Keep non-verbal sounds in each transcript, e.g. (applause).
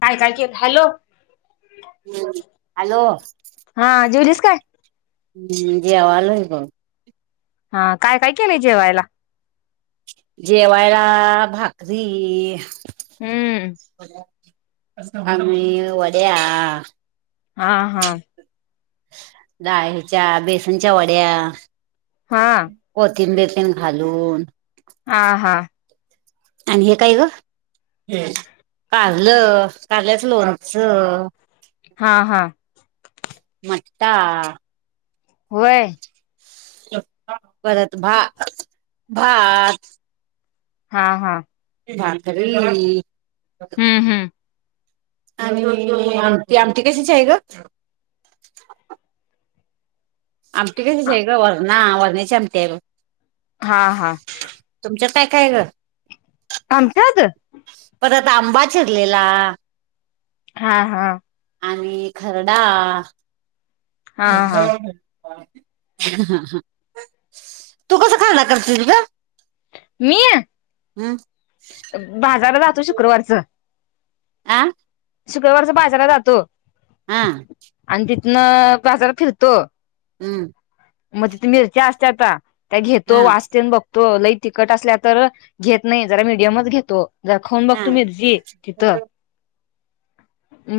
काय काय केल हॅलो, हॅलो, हा जेवलीस काय हम्म जेवालोय बग. हा, काय काय केलंय जेवायला? जेवायला भाकरी, हम्म. आणि वड्या. हा हा डाळ हेच्या बेसनच्या वड्या हा कोथिंबीर तेन घालून. हा हा. आणि हे काय गं? कारलं कारल्याच लोणचं. हा हा. मट्टा व्हय. परत भा भात. हा हा. (unintelligible) हम हम. आणि आम आमटी कशाची आहे ग? आमटी कशाची आहे गं? वरणा वरण्याची आमटी हाय बग. हा, हा‌. तुमच्यात काय काय हाय गं? आमच्याात परत आंबा चिरलेला हा, हा. आणि खरडा. हा ह, हा ह तू कसा खरडा करतेस गं? मी हम्. बाजारात जातो शुक्रवारच आं- शुक्रवारच बाजाराला जातो. हा. आणि तिथनं बाजारात फिरतो हम्म. मग तिथ मिरच्या असत्याता त्या घेतो हा, वास तेन बघ तो लई तिखट असल्या तर घेत नाही जरा मिडियमच घेतो. जरा खाऊन बघतो हा, मिरची तिथं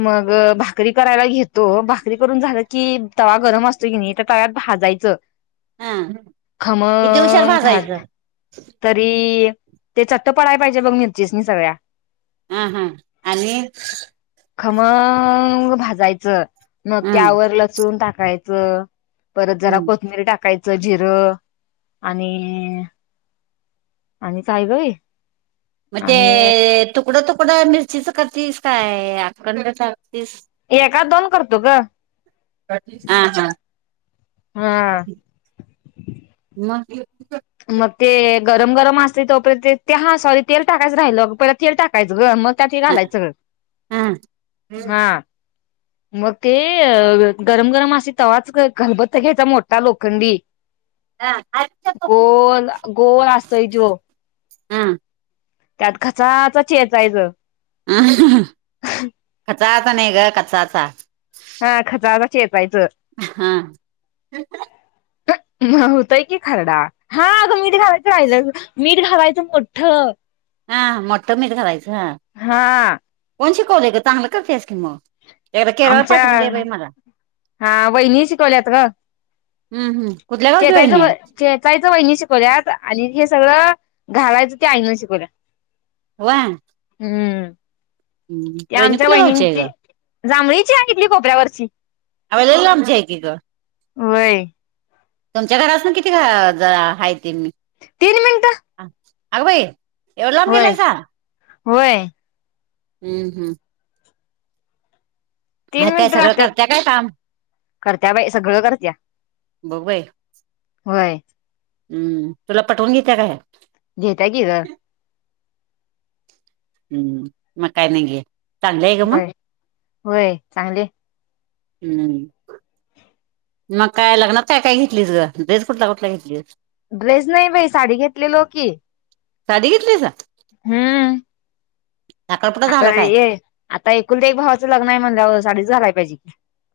मग भाकरी करायला घेतो. भाकरी करून झालं की तवा गरम असतो की नाही त्या तव्यात भाजायची. हा. किती हुशार खमंग भाज भाजायचं तरी ते चट्ट पडयला पाहिजे बघ मिरचीसनी सगळ्या हां हां आणि खमंग भाजायचं मग हं, त्यावर लसून टाकायचं परत जरा हं. कोथमिरी टाकायचं जिरं आणि आणि काय गं हे म ते तुकडं, तुकडं मिरचीच करतीस काय आखंड चारतीस? एकात दोन करतो ग. हा हा, हा. मग ते गरम, गरम असते तोपर्यंत ते हा सॉरी तेल टाकायचं राहिलं. परला तेल टाकायचं ग मग त्यात ते हा घालायचं सगळं हा. हा. मग ते गरम, गरम असतय तव्हाच खलबत्ता घ्यायचा मोठा लोखंडी हा. गोल, गोल असतय तो. त्यात घसासा चेचायचं हम घचाचा नाही ग कचाचा. हा खसासा चेचायचं. हा. होतय कि खरडा‌. हा अगं मीठ घावायचं राहिलं, मीठ घालायचं मोठं. हा मोठ घालायचं हा हा कोण शिकवलं ग चांगलं करतेस की मग? एकदा केला की आमच्या पाटवून दे बाई मला हा वहिनी शिकवल्यात ग हं हं कुठल्या गावची वहिनी चेचायचं आहे? खेचायचं वहिणी शिकवल्यात आणि हे सगळं घालायचं ते आईन शिकवल. वा. हम्म ते वहिनी आमच्या कुठल्या गावची आहे ग? वहिणीची जांभळीची हाय इथली खोपऱ्यावरची ले आमची हाय की गं वय तुमच्या घरात पसन किती गं जरा हाय ते मी तीन मिनिटं अगं बाई. एवढं लाम गेलायसा व्हय. हम्म हम्म. हाय तीन काय मिनिट सगळं राहत्यात करत्या काय काम? करत्या बाई सगळं करत्या बघ बाई व्हय. हम्म तुला पठवून घेत्या काय? घेत्या की गं हम्म म काय नाई घे चांगलीय गं म होय होय चांगलीय हम्म. म काय लग्नात काय काय घेतलीस गं ड्रेस कुठला कुठला घेतलीस. ड्रेस नाइ बाई साडी घेतलेलो की साडी घेतलीसा हम्म. साखरपुडा आता झाला काय? ये आता एकुलत एक भावाचं लग्नाय म्हणल्या साडीच घालायला पाहिजे की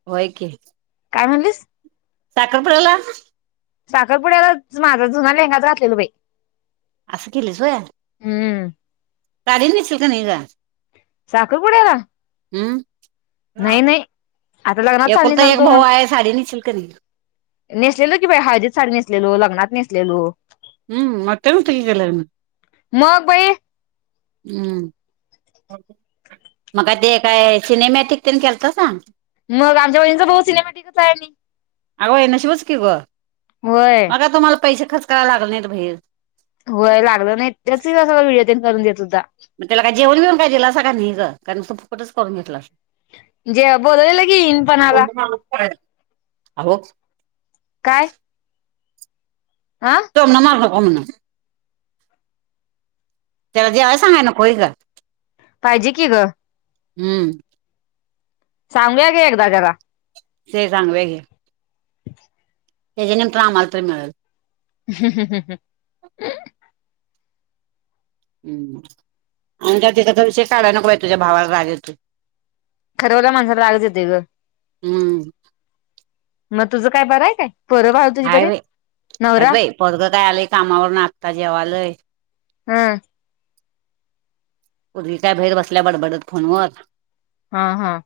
व्हय की. काय म्हणलीस? साखरपुड्याला. साखरपुड्यालाच माझा जुना लेंगात घातलेलो बाई आस केलीस व्हय हम्म. साडी नेसल कनी गं साखरपुड्याला हम्म नाही नाही आता लग्नात साडी एकूलता नेसणार एक होतो भाऊ म्हण हाय साडी नेसल कनी नेसलेलो की बाई हळदीत साडी नेसलेलो लग्नात नेसलेलो. हम्म मोठ्यात होतं की गं लग्न मग बाई हम्म म ते काय सिनेमॅटिक तेन केलतासा? म आमच्या वहिनीचा बाऊ सिनेमॅटिक हाय आणि अगं होय नशीबच की गं व्हय म तुम्हाला पैसे खर्च करायला लागले नाइत बाहेर व्हय लागलं नाइत त्याच वेळी व्हिडिओ तेन करून देत होता. म त्याला काय जेवण बिवन काय दिलासा का नुसतं का तो फुकटच करून घेतला. जे बोलवलेलं की इनपणाला (unintelligible) आहो काय आ तोमण मार नको म्हण त्याला जेवाय सांगाय नको व्हय गं पाहिजे की ग. हम्म. सांगुया घे एकदा जरा. स सांगुया घे. त्याच्या निमतान आम्हाला तरी मिळल. (unintelligible) हम्म आणि त्या तीझा विषय काढाय नको बाई तुझ्या भावाला राग येतोय. खरवला माणसाला रागच येतोय ग. हम्म मग तुझं काय बरं आहे काय? पोरं बाळ तुझी बरी हाय आहेत बाई हाईत नवरा बाई पोरग काय आलंय कामावरन आता जेवालय. हम्म. पुरगी काय भाहीर बसल्या बडबडत फोनवर. हा हा.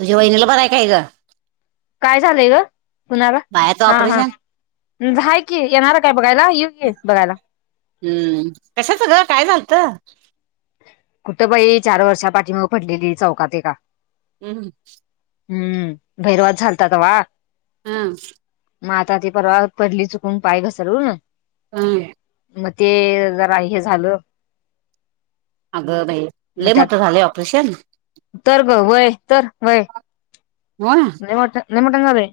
तुझ्या वहिणीला बरं हाय काय ग? काय झालंय ग? कुणाला? बाळाचं हा हा ऑपरेशन हाय कि येणार काय बघायला येकी बघायला. हम्म. कशाच ग काय झालत? कुठं बाई चार वर्षा पाठीमाग पडलेली चौकात एका. हम् हम्म. भैरवाद झालता तवा. हा. मग आता ती परवा पडली चुकून पाय घसरून हम् मग ते जरा हे झालं. अगं बाई. मग लई त्यात मोठ झालय ऑपरेशन? तर ग व्हय तर व्हय. व्हय. लय मोठं लय मोठं झालय?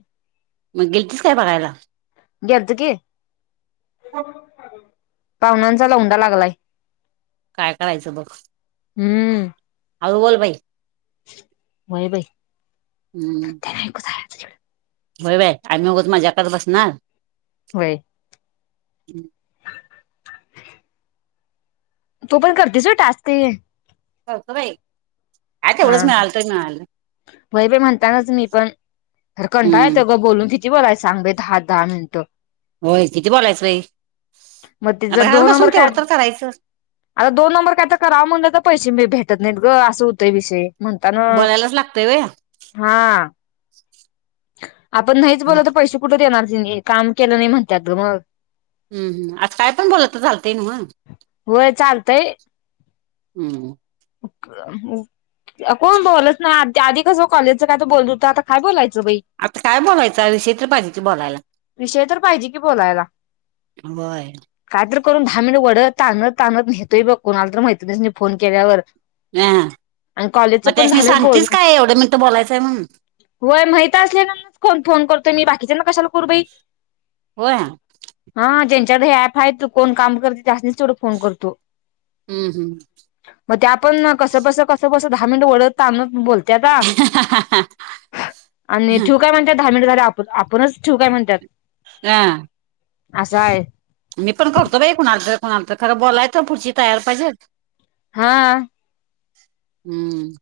मग गिलतीसं काय बघायला? गेलतो की. (unintelligible) पाहुण्यांचा लोडा लागलाय. काय करायचं बघ. हम्म हाळू बोल बाई. व्हय बाई. नाहीतर व्हय बाई आम्ही उगच मज्या करत बसणार व्हय हम्म. तू पण करतीस व्हय टास्क ते? करतो बाई. काय हा तेवढंच हा मिळाल तर मिळालं व्हय बाई म्हणतानाच मी पण खरं कंटाळा हम्म येतोय बघ बोलून कि ती बोलायचं सांग बाई दहा दहा मिनिटं. व्हय किती बोलायचंय बाई, मग ते जर आता घरात दोन बसून नंबर काय तेवढं तर करायचं. आता दोन नंबर काय तर कराव म्हणलं तर पैसे भी भेटत नाहीत ग असं होतंय विषय. म्हणतान बोलायलाच लागतंय व्हय हा. आपण नाहीच हम्म बोललो त पैसे कुठ देणार त्यांनी काम केलं नाय म्हणत्यात ग मग हूं हूं आत काय पण बोललं त चालतय न्हवं. व्हय चालतंय. अम्म (unintelligible) अ कोण बोलत नाय आ त्या आधी कसं कॉलेजचं काय त बोलत होत आता काय बोलायचं बई. आता काय बोलायचंय, विषय तर पाहिजे की, बोलायला. विषय तर पाहिजे की, बोलायला. होय काय तर करून दहा मिनिटं वडत ताणत ताणत नेहतोय बघ, कोणाला तर मैत्रिणीसनी फोन केल्यावर हया आणि म कॉलेजचं पण त्यासनी झालंय सांगतेस काय? एवढं मिनटं बोलायचंय म्हणून व्हय. माहित असलेल्यानाच फोन फोन करतोय मी बाकीच्यांना कशाला करु बई. होय हा ज्यांच्याकडे हे ऍप आहेत. कोण काम करतय. त्यास्नीच तेवढं फोन करतो. हूं हम्म म त्यापण अ कसं बस, कसं बस दहा मिनटं वढत ताणत बोल त्याता आणि ठेवू काय म्हणत्यात दहा मिनट झाल्यावर आप आपणच ठीवू काय म्हणत्यात. यां असं आहे मी पण करतो बाई कुणाला तर, कुणाला तर, खरं बोलाय त पुढची तयार पाहिजेत. हा हम्म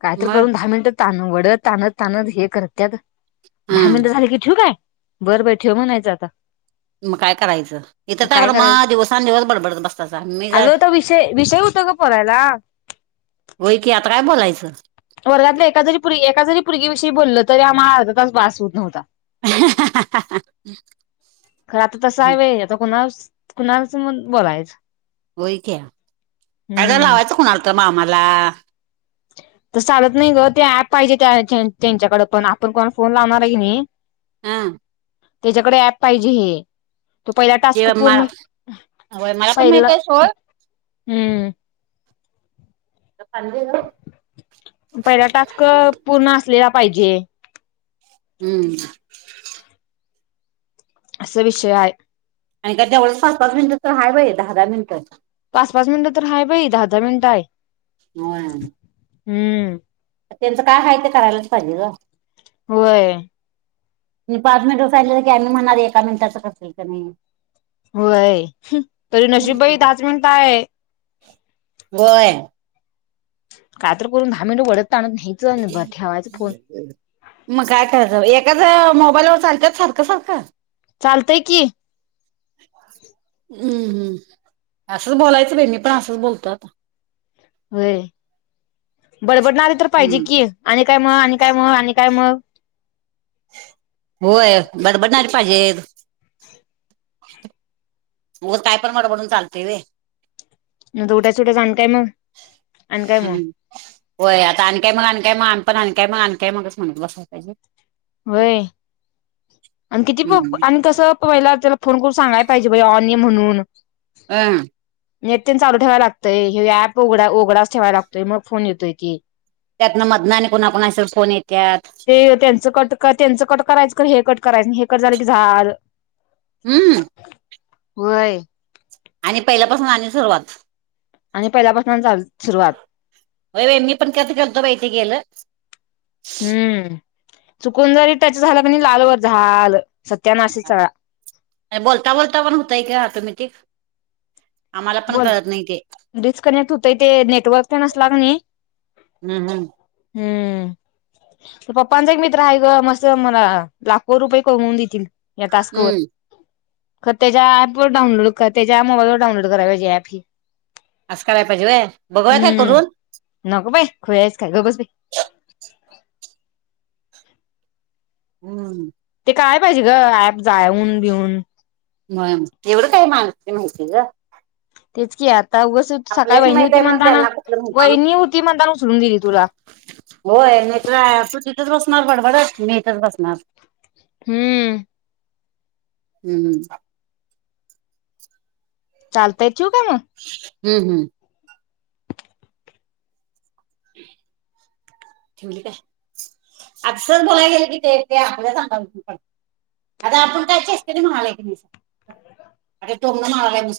काय तर मग करून दहा मिनिटं ताण वडत ताणत ताणत हे करत्यात. दहा हम्म मिनटं झाली की ठेवू काय? बरं बाय ठेव म्हणायचं आता मग काय करायचं. इथं काय बर मा दिवसान दिवस बडबडत बसतासा मी का अग, तो विषय विषय होता ग बोलायला. व्हय की, आता काय बोलायचं? वर्गातल्या एका जरी पोरी, एका जरी पोरगी विषयी बोललं, तरी आम्हा आर्ध तास बास होत नव्हता. खरं आता तसं हाय व्हय, आता कोणास कुणा सोमत बोलायचं. होय क्या, अग हम्म. लावायचं कुणाल तर मामाला तस चालत नाय ग, ते ऍप पाहिजे त्या त्यांच्याकड पण, आपण कोणाला फोन लावणार हाय की नी हा त्येज्याकडे ऍप पाहिजे हे तो पहिला जे टास्क पूर्ण, होय मला पण पहिल माहित आहे सोड हम्म ज पाणी दे ग पहिला टास्क पूर्ण असलेला पाहिजे. हम्म. अस विषय हाय. आणि काय तेवढच पाच -पाच मिनिट तर हाय बय, दहा -दहा मिनिटं पाच- पाच मिनिट तर हाय बई, दहा दहा मिनिटं हाय. आं हम्म त्यांचं काय हाय ते करायलाच पाहिजे ग. व्हय. म पाच मिनिट सांगितलं की, आम्ही म्हणाणार, एका मिनीटाच करतोय क नाय. होय. तरी नशीबबाई दहाच मिनट आहे. होय. काय तर करून दहा मिनट, वडत, ताणत न्यायचं बर ठेवायच फोन. मग काय करायचं, एकाच मोबाईलवर चालत्यांत सारखं -सारखं. चालतय की. हम्म, हम्म असंच बोलायचं बाई, मी पण असंच बोलतो आता. होय, बडबडणारी तर पाहिजे हम्म की, आणि काय मग, आणि काय मग, आणि काय मग. होय बडबडणारी पाहिजे. (inaudible) उगच कायपण बडबडून चालतय होय. उठायचं सुटायचं, आणी काय मग, आणी काय मग. हम्म होय, आता आणी काय मग? आणी काय मग? आम्ही पण आणी काय मग? आण काय मगच म्हणत बसाय पाहिजे. होय, आणि किती प हम्म आणि कसं. पहिला त्याला फोन करून सांगाय पाहिजे, ऑन ये म्हणून. हं. नेट चालू ठेवाय लागतोय, हे ऍप उघडा ठेवाय लागतोय, मग फोन येतोय की. त्यातन मधन आणि कुणाकुणाचे फोन येतात. ते त्यांचं कट, त्यांचं कट करायचं क हे कट करायचं, हे कट झालं की झाल. हम्म! होय. आणि पहिल्यापासून आणि सुरुवात. आणि पहिल्यापासूनन झाली सुरुवात. होय, मी पण कट केलतो बाइ ते गेलं. हम्म, चुकून जरीटच त्याच झालं प लालवर झाल सत्यानाशच सगळा. बोलता -बोलता पण होतय का ऑटोमेटिक आम्हाला पण बोल कळत नाही ते. डिस्कनेक्ट होतय, ते नेटवर्क पण नसल की नाही. हम्म हम्. हम्म. पप्पांचा एक मित्र आहे ग. मस्त मला लाखो रुपये कमवून देतील. या तास्क वर हम्म ख त्याच्या ऍप वर डाऊनलोड त्याच्या मोबाईल वर डाउनलोड. (inaudible) असं कराय पाहिजे वय बघूया काय हम्म करून. नको बाई खुळी काय ग बस बाई. हम्म! ते काय पाहिजे ग ॲप जाऊन,. बिऊन हो एवढं काही माणस माहिती ग. तेच की आता उगस सकाळी आपल्यासनी वहिणी माहित होती आहे म्हणून म्हणताना त्यांना कुठलं माहिती वहिणी होती म्हणताना उचलून दिली तुला. होय मितर तू तिथेच बसणार बडबडत, मी इथच बसणार. हम्म! हम्म, हम. चालतय, ठेवू काय मग. हम्म, हम्म. ठेवली काय? अक्षरच बोलाय गईल की ते आपल्या सांगा पण, (inaudible)